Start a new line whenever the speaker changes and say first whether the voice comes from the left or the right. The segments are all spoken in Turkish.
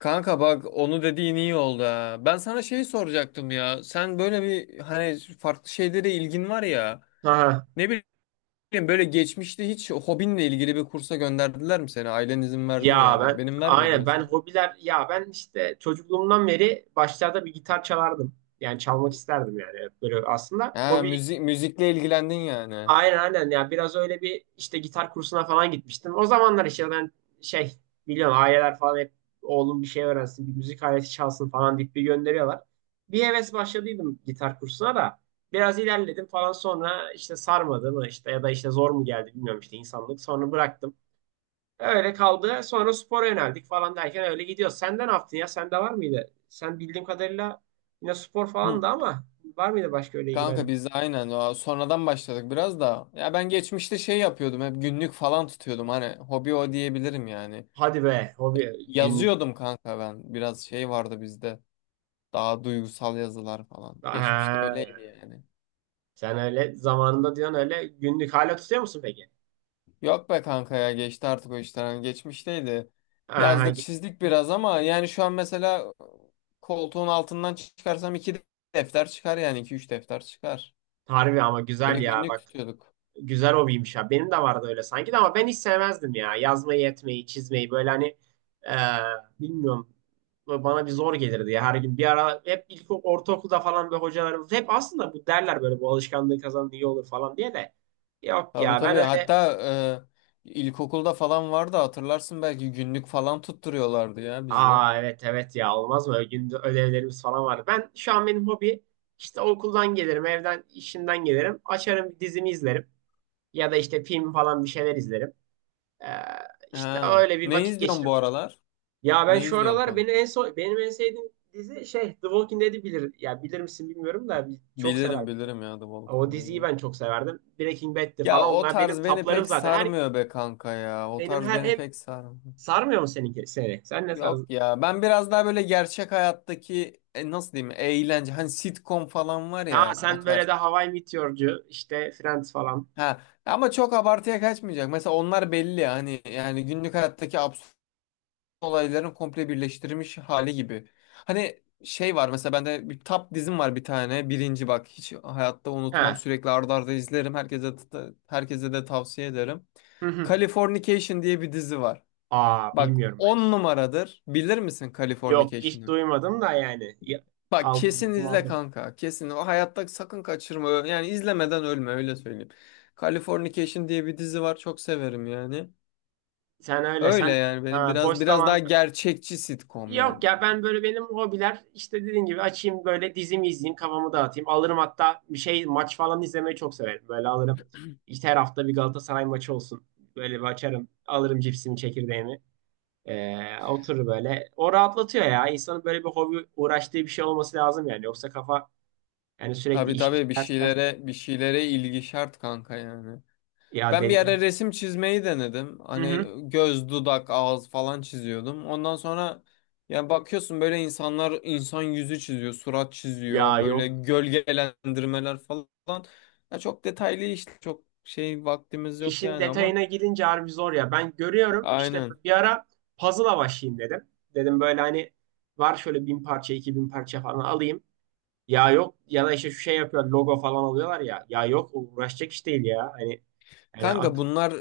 left: Kanka bak onu dediğin iyi oldu ha. Ben sana şey soracaktım ya. Sen böyle bir hani farklı şeylere ilgin var ya.
right: Aha.
left: Ne bileyim böyle geçmişte hiç hobinle ilgili bir kursa gönderdiler mi seni? Ailen izin verdi mi
right: Ya
left: yani?
right: ben
left: Benim vermiyordu
right: aynen ben
left: mesela.
right: hobiler ya ben işte çocukluğumdan beri başlarda bir gitar çalardım. Yani çalmak isterdim yani. Hep böyle aslında
left: Ha
right: hobi
left: müzikle ilgilendin yani.
right: aynen aynen ya biraz öyle bir işte gitar kursuna falan gitmiştim. O zamanlar işte ben şey biliyorsun aileler falan hep oğlum bir şey öğrensin bir müzik aleti çalsın falan deyip bir gönderiyorlar. Bir heves başladıydım gitar kursuna da biraz ilerledim falan, sonra işte sarmadı mı işte, ya da işte zor mu geldi bilmiyorum, işte insanlık sonra bıraktım. Öyle kaldı. Sonra spora yöneldik falan derken öyle gidiyor. Senden ne yaptın ya? Sende var mıydı? Sen bildiğim kadarıyla yine spor falan
left: Hı.
right: da, ama var mıydı başka öyle
left: Kanka
right: ilgilendiğin?
left: biz de aynen o sonradan başladık biraz da. Ya ben geçmişte şey yapıyordum hep günlük falan tutuyordum hani hobi o diyebilirim yani.
right: Hadi be, hobi günlük.
left: Yazıyordum kanka ben. Biraz şey vardı bizde. Daha duygusal yazılar falan. Geçmişte
right: Ha,
left: öyleydi yani.
right: sen öyle zamanında diyorsun, öyle günlük hala tutuyor musun peki?
left: Yok be kanka ya geçti artık o işler. Hani geçmişteydi.
right: Ha,
left: Yazdık çizdik biraz ama yani şu an mesela koltuğun altından çıkarsam iki defter çıkar yani iki üç defter çıkar.
right: harbi ama
left: Öyle
right: güzel ya,
left: günlük
right: bak.
left: tutuyorduk.
right: Güzel hobiymiş ya. Benim de vardı öyle sanki de, ama ben hiç sevmezdim ya. Yazmayı, etmeyi, çizmeyi böyle hani eee, bilmiyorum. Böyle bana bir zor gelirdi ya, her gün. Bir ara hep ilk ortaokulda falan böyle hocalarımız hep aslında bu derler, böyle bu alışkanlığı kazanın iyi olur falan diye de. Yok
left: Tabii
right: ya, ben
left: tabii,
right: öyle.
left: hatta ilkokulda falan vardı hatırlarsın belki günlük falan tutturuyorlardı ya bize.
right: Aa, evet evet ya, olmaz mı? Ögünde ödevlerimiz falan vardı. Ben şu an benim hobi işte okuldan gelirim, evden, işimden gelirim. Açarım, bir dizimi izlerim. Ya da işte film falan bir şeyler izlerim. Eee işte
left: Ha.
right: öyle bir
left: Ne
right: vakit
left: izliyorsun bu
right: geçirip.
left: aralar?
right: Ya ben
left: Ne
right: şu
left: izliyorsun
right: aralar
left: kanka?
right: beni en son benim en sevdiğim dizi şey The Walking Dead'i bilir. Ya bilir misin bilmiyorum da çok
left: Bilirim
right: severdim.
left: bilirim ya The
right: O
left: Walking
right: diziyi
left: Dead'i.
right: ben çok severdim. Breaking Bad'ti falan,
left: Ya o
right: onlar benim
left: tarz beni
right: taplarım
left: pek
right: zaten. Her
left: sarmıyor be kanka ya. O
right: benim
left: tarz
right: her
left: beni
right: hep
left: pek sarmıyor.
right: sarmıyor mu seninki seni? Sen ne
left: Yok
right: tarzı?
left: ya. Ben biraz daha böyle gerçek hayattaki nasıl diyeyim eğlence. Hani sitcom falan var
right: Ha,
left: ya o
right: sen böyle
left: tarz.
right: de Hawaii Meteor'cu işte Friends falan.
left: Ha, ama çok abartıya kaçmayacak. Mesela onlar belli ya. Hani yani günlük hayattaki absürt olayların komple birleştirilmiş hali gibi. Hani şey var mesela bende bir tap dizim var bir tane. Birinci bak hiç hayatta unutmam.
right: Ha.
left: Sürekli arda arda izlerim. Herkese de tavsiye ederim.
right: Hı hı.
left: Californication diye bir dizi var.
right: Aa,
left: Bak
right: bilmiyorum ben,
left: 10
right: hiç.
left: numaradır. Bilir misin
right: Yok, hiç
left: Californication'ı?
right: duymadım da yani.
left: Bak
right: Aldım,
left: kesin
right: notumu
left: izle
right: aldım.
left: kanka. Kesin. O hayatta sakın kaçırma. Yani izlemeden ölme öyle söyleyeyim. Californication diye bir dizi var. Çok severim yani.
right: Sen öyle
left: Öyle
right: sen
left: yani benim
right: ha, boş
left: biraz daha
right: zaman.
left: gerçekçi sitcom
right: Yok
left: yani.
right: ya, ben böyle benim hobiler işte dediğim gibi, açayım böyle dizimi izleyeyim, kafamı dağıtayım. Alırım, hatta bir şey maç falan izlemeyi çok severim. Böyle alırım işte her hafta bir Galatasaray maçı olsun. Böyle bir açarım, alırım cipsimi, çekirdeğimi. Oturur böyle. O rahatlatıyor ya. İnsanın böyle bir hobi, uğraştığı bir şey olması lazım yani. Yoksa kafa yani, sürekli
left: Tabii
right: iş iş,
left: tabii, bir
right: ders ders.
left: şeylere bir şeylere ilgi şart kanka yani.
right: Ya,
left: Ben bir ara
right: dediğim.
left: resim çizmeyi denedim.
right: Hı hı.
left: Hani göz, dudak, ağız falan çiziyordum. Ondan sonra yani bakıyorsun böyle insan yüzü çiziyor, surat
right: Ya
left: çiziyor, böyle
right: yok.
left: gölgelendirmeler falan. Ya çok detaylı işte çok şey vaktimiz yok
right: İşin
left: yani ama
right: detayına girince harbi zor ya. Ben görüyorum, işte
left: aynen.
right: bir ara puzzle'a başlayayım dedim. Dedim böyle hani var şöyle 1.000 parça 2.000 parça falan alayım. Ya yok, ya da işte şu şey yapıyor, logo falan alıyorlar ya. Ya yok, uğraşacak iş değil ya. Hani yani
left: Kanka
right: akıl,
left: bunlar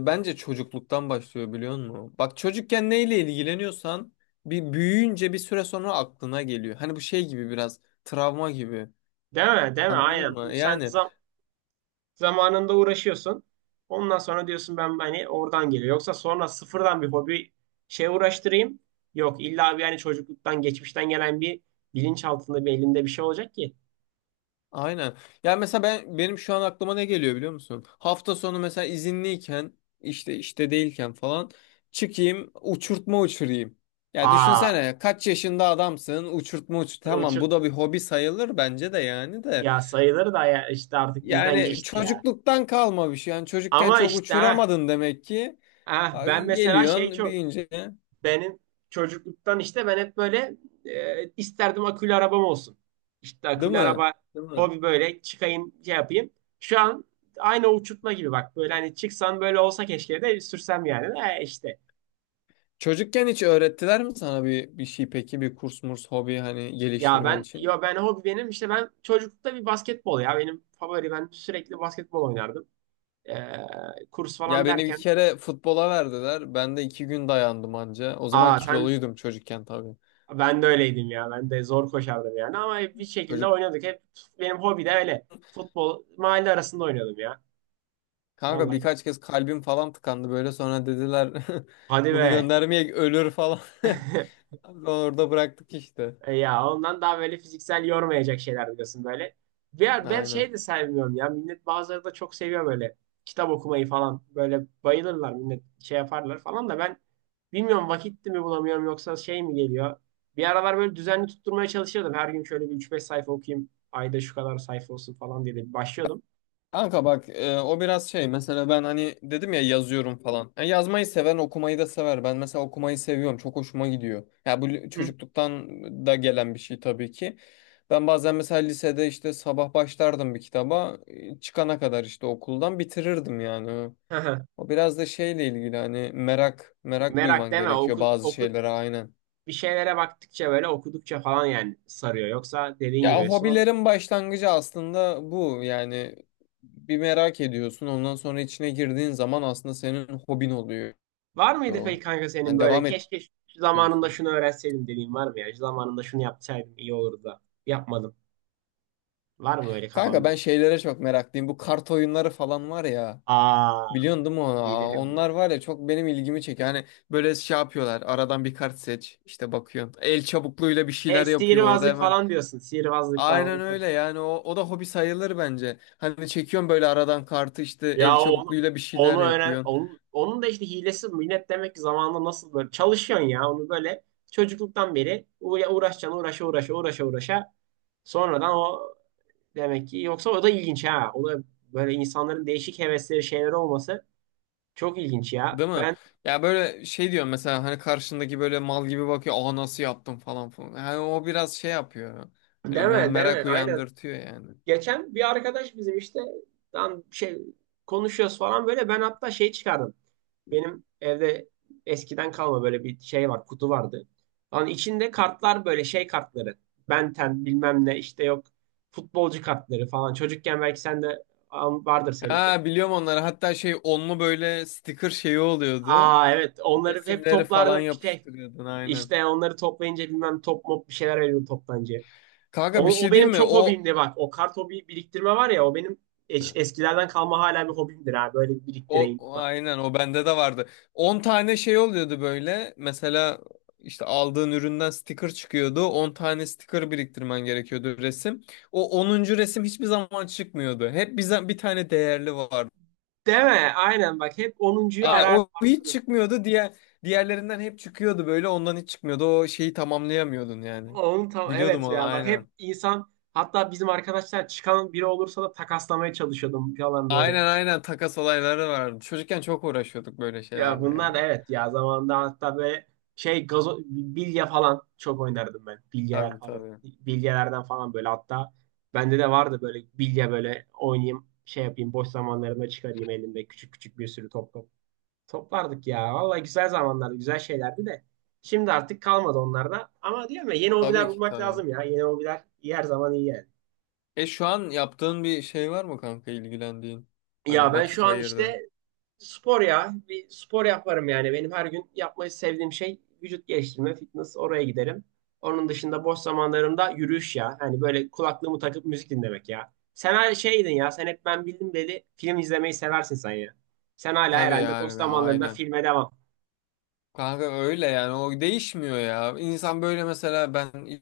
left: bence çocukluktan başlıyor biliyor musun? Bak çocukken neyle ilgileniyorsan bir büyüyünce bir süre sonra aklına geliyor. Hani bu şey gibi biraz travma gibi.
right: değil mi? Değil mi?
left: Anladın
right: Aynen.
left: mı?
right: Bu sen
left: Yani.
right: zamanında uğraşıyorsun. Ondan sonra diyorsun, ben hani oradan geliyor. Yoksa sonra sıfırdan bir hobi şey uğraştırayım. Yok, illa bir hani çocukluktan, geçmişten gelen bir bilinç altında bir elinde bir şey olacak ki.
left: Aynen. Yani mesela benim şu an aklıma ne geliyor biliyor musun? Hafta sonu mesela izinliyken işte değilken falan çıkayım uçurtma uçurayım. Ya
right: Aa,
left: düşünsene kaç yaşında adamsın uçurtma uçur. Tamam,
right: uçuk
left: bu da bir hobi sayılır bence de yani de.
right: ya, sayıları da ya, işte artık bizden
left: Yani
right: geçti ya.
left: çocukluktan kalma bir şey. Yani çocukken
right: Ama
left: çok
right: işte ha,
left: uçuramadın demek ki.
right: ha
left: Ay,
right: ben mesela şey
left: geliyorsun
right: çok
left: büyüyünce,
right: benim çocukluktan işte ben hep böyle isterdim akülü arabam olsun. İşte
left: değil
right: akülü
left: mi?
right: araba
left: Değil mi?
right: hobi, böyle çıkayım şey yapayım. Şu an aynı o uçurtma gibi bak, böyle hani çıksan böyle olsa keşke de sürsem yani. E işte
left: Çocukken hiç öğrettiler mi sana bir şey peki, bir kurs murs hobi hani
right: ya
left: geliştirmen
right: ben
left: için?
right: ben hobi benim işte ben çocuklukta bir basketbol ya benim favori ben sürekli basketbol oynardım. E, kurs
left: Ya
right: falan
left: beni bir
right: derken.
left: kere futbola verdiler. Ben de 2 gün dayandım anca. O zaman
right: Aa sen,
left: kiloluydum çocukken tabii.
right: ben de öyleydim ya. Ben de zor koşardım yani. Ama hep bir şekilde
left: Çocuk
right: oynadık. Hep benim hobi de öyle. Futbol mahalle arasında oynuyordum ya.
left: Kanka
right: Vallahi.
left: birkaç kez kalbim falan tıkandı böyle. Sonra dediler
right: Hadi
left: bunu
right: be.
left: göndermeye ölür falan. Sonra orada bıraktık işte.
right: E, ya ondan daha böyle fiziksel yormayacak şeyler diyorsun böyle. Ya ben
left: Aynen.
right: şey de sevmiyorum ya. Millet, bazıları da çok seviyor böyle kitap okumayı falan. Böyle bayılırlar millet, şey yaparlar falan da, ben bilmiyorum vakit mi bulamıyorum yoksa şey mi geliyor. Bir aralar böyle düzenli tutturmaya çalışıyordum. Her gün şöyle bir üç beş sayfa okuyayım, ayda şu kadar sayfa olsun falan diye de başlıyordum.
left: Kanka bak, o biraz şey mesela ben hani dedim ya yazıyorum falan. Yani yazmayı seven okumayı da sever. Ben mesela okumayı seviyorum. Çok hoşuma gidiyor. Ya bu
right: Hı.
left: çocukluktan da gelen bir şey tabii ki. Ben bazen mesela lisede işte sabah başlardım bir kitaba. Çıkana kadar işte okuldan bitirirdim yani.
right: Hı hı.
left: O biraz da şeyle ilgili hani merak merak
right: Merak
left: duyman
right: deme,
left: gerekiyor
right: oku,
left: bazı
right: oku,
left: şeylere, aynen.
right: bir şeylere baktıkça böyle okudukça falan yani sarıyor. Yoksa dediğin
left: Ya
right: gibi son.
left: hobilerin başlangıcı aslında bu. Yani bir merak ediyorsun. Ondan sonra içine girdiğin zaman aslında senin hobin oluyor.
right: Var mıydı peki kanka senin
left: Hani
right: böyle
left: devam et
right: keşke şu zamanında
left: diyorsun.
right: şunu öğrenseydim dediğin var mı ya? Şu zamanında şunu yapsaydım iyi olurdu da yapmadım. Var mı öyle
left: Kanka
right: kafanda?
left: ben şeylere çok meraklıyım. Bu kart oyunları falan var ya.
right: Aa,
left: Biliyorsun değil mi onu? Aa,
right: bilirim bilirim.
left: onlar var ya çok benim ilgimi çekiyor. Hani böyle şey yapıyorlar. Aradan bir kart seç. İşte bakıyorsun. El çabukluğuyla bir
right: E,
left: şeyler yapıyor orada
right: sihirbazlık
left: hemen.
right: falan diyorsun. Sihirbazlık
left: Aynen
right: falan.
left: öyle yani o da hobi sayılır bence. Hani çekiyorsun böyle aradan kartı, işte el
right: Ya onu
left: çabukluğuyla bir şeyler
right: onu öğren,
left: yapıyorsun.
right: onun da işte hilesi minnet demek ki, zamanında nasıl böyle çalışıyorsun ya onu böyle çocukluktan beri uğraşacaksın, uğraşa uğraşa uğraşa uğraşa sonradan o demek ki, yoksa o da ilginç ha, o da böyle insanların değişik hevesleri, şeyleri olması çok ilginç ya
left: Değil mi?
right: ben.
left: Ya böyle şey diyorum mesela hani karşındaki böyle mal gibi bakıyor. Aa, nasıl yaptım falan falan. Yani o biraz şey yapıyor. Böyle me-
right: Deme deme,
left: merak
right: aynen.
left: uyandırtıyor yani.
right: Geçen bir arkadaş bizim işte lan şey konuşuyoruz falan, böyle ben hatta şey çıkardım. Benim evde eskiden kalma böyle bir şey var, kutu vardı. Lan içinde kartlar, böyle şey kartları. Ben Ten bilmem ne işte, yok, futbolcu kartları falan. Çocukken belki sen de vardır senin de.
left: Ha, biliyorum onları. Hatta şey onlu böyle sticker şeyi oluyordu.
right: Aa, evet, onları hep
left: Resimleri falan
right: toplardım bir şey.
left: yapıştırıyordun, aynen.
right: İşte onları toplayınca bilmem top mop bir şeyler veriyordu toptancıya. O,
left: Kanka bir
right: o
left: şey
right: benim
left: diyeyim mi?
right: çok
left: O
right: hobimdi bak. O kart hobi biriktirme var ya, o benim eskilerden kalma hala bir hobimdir ha. Böyle bir
left: O
right: biriktireyim.
left: o aynen o bende de vardı. 10 tane şey oluyordu böyle. Mesela işte aldığın üründen sticker çıkıyordu. 10 tane sticker biriktirmen gerekiyordu, resim. O onuncu resim hiçbir zaman çıkmıyordu. Hep bize bir tane değerli vardı.
right: Değil mi? Aynen, bak hep onuncuyu
left: Yani
right: arar,
left: o hiç
right: arardım.
left: çıkmıyordu. Diğerlerinden hep çıkıyordu böyle. Ondan hiç çıkmıyordu. O şeyi tamamlayamıyordun yani.
right: Onun tam,
left: Biliyordum
right: evet
left: onu,
right: ya, bak hep
left: aynen.
right: insan, hatta bizim arkadaşlar çıkan biri olursa da takaslamaya çalışıyordum falan böyle.
left: Aynen aynen, takas olayları vardı. Çocukken çok uğraşıyorduk böyle
right: Ya
left: şeylerle
right: bunlar da
left: ya.
right: evet ya, zamanında hatta böyle şey gazo, bilye falan çok oynardım ben. Bilyeler
left: Tabii
right: falan.
left: tabii.
right: Bilyelerden falan böyle, hatta bende de vardı böyle bilye, böyle oynayayım şey yapayım boş zamanlarımda, çıkarayım elimde küçük küçük bir sürü top top. Toplardık ya. Vallahi güzel zamanlardı, güzel şeylerdi de. Şimdi artık kalmadı onlarda. Ama diyorum ya, yeni
left: Tabii
right: hobiler
left: ki
right: bulmak
left: tabii.
right: lazım ya. Yeni hobiler iyi, her zaman iyi yani.
left: E, şu an yaptığın bir şey var mı kanka ilgilendiğin?
right: Ya
left: Hani
right: ben şu
left: vakit
right: an
left: ayırdığın.
right: işte spor ya. Bir spor yaparım yani. Benim her gün yapmayı sevdiğim şey vücut geliştirme, fitness, oraya giderim. Onun dışında boş zamanlarımda yürüyüş ya. Hani böyle kulaklığımı takıp müzik dinlemek ya. Sen her şeydin ya. Sen hep ben bildim dedi. Film izlemeyi seversin sen ya. Sen hala
left: Tabii
right: herhalde boş
left: yani ya,
right: zamanlarında
left: aynen.
right: filme devam.
left: Kanka öyle yani o değişmiyor ya. İnsan böyle mesela ben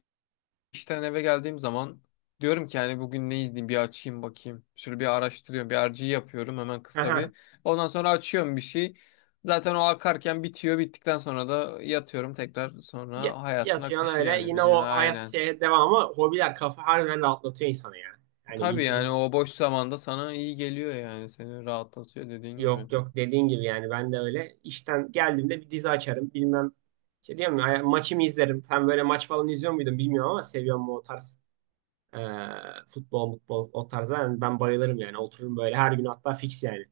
left: işten eve geldiğim zaman diyorum ki yani bugün ne izleyeyim bir açayım bakayım. Şöyle bir araştırıyorum, bir RG yapıyorum hemen kısa
right: Aha.
left: bir. Ondan sonra açıyorum bir şey. Zaten o akarken bitiyor. Bittikten sonra da yatıyorum, tekrar sonra hayatın
right: Yatıyorsun
left: akışı
right: öyle.
left: yani,
right: Yine
left: biliyorsun,
right: o hayat
left: aynen.
right: şeye devam, ama hobiler kafa harbiden rahatlatıyor insanı ya. Yani bir
left: Tabii yani
right: insanın,
left: o boş zamanda sana iyi geliyor yani, seni rahatlatıyor dediğin gibi.
right: yok yok, dediğin gibi yani ben de öyle. İşten geldiğimde bir dizi açarım bilmem. Şey diyeyim mi maçımı izlerim. Ben böyle maç falan izliyor muydun bilmiyorum, ama seviyorum mu o tarz e, futbol futbol o tarzda yani ben bayılırım yani, otururum böyle her gün, hatta fix yani.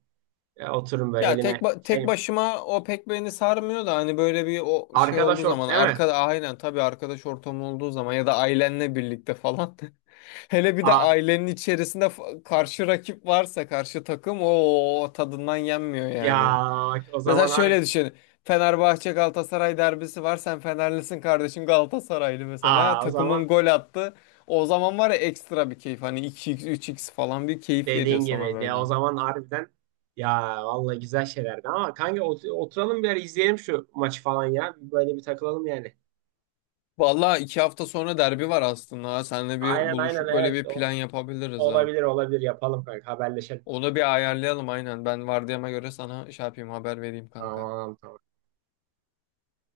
right: Otururum böyle
left: Ya tek
right: elime
left: ba- tek
right: şey,
left: başıma o pek beni sarmıyor da hani böyle bir o şey olduğu
right: arkadaş ort
left: zaman
right: değil mi?
left: arkada, aynen tabii, arkadaş ortamı olduğu zaman ya da ailenle birlikte falan. Hele bir de
right: Aa,
left: ailenin içerisinde karşı rakip varsa karşı takım, o tadından yenmiyor
right: ya
left: yani.
right: o
left: Mesela
right: zaman harbi,
left: şöyle düşün. Fenerbahçe Galatasaray derbisi var. Sen Fenerlisin, kardeşim Galatasaraylı mesela.
right: aa, o zaman
left: Takımın gol attı. O zaman var ya ekstra bir keyif. Hani iki x üç x falan bir keyif veriyor
right: dediğin
left: sana
right: gibi de, o
left: böyle.
right: zaman harbiden ya, vallahi güzel şeylerdi ama kanka oturalım bir ara, izleyelim şu maçı falan ya. Böyle bir takılalım yani.
left: Vallahi 2 hafta sonra derbi var aslında. Ha. Seninle bir
right: Aynen aynen,
left: buluşup böyle
right: evet.
left: bir
right: O,
left: plan yapabiliriz ha.
right: olabilir olabilir, yapalım kanka, haberleşelim.
left: Onu bir ayarlayalım, aynen. Ben vardiyama göre sana şey yapayım, haber vereyim kanka.
right: Tamam tamam.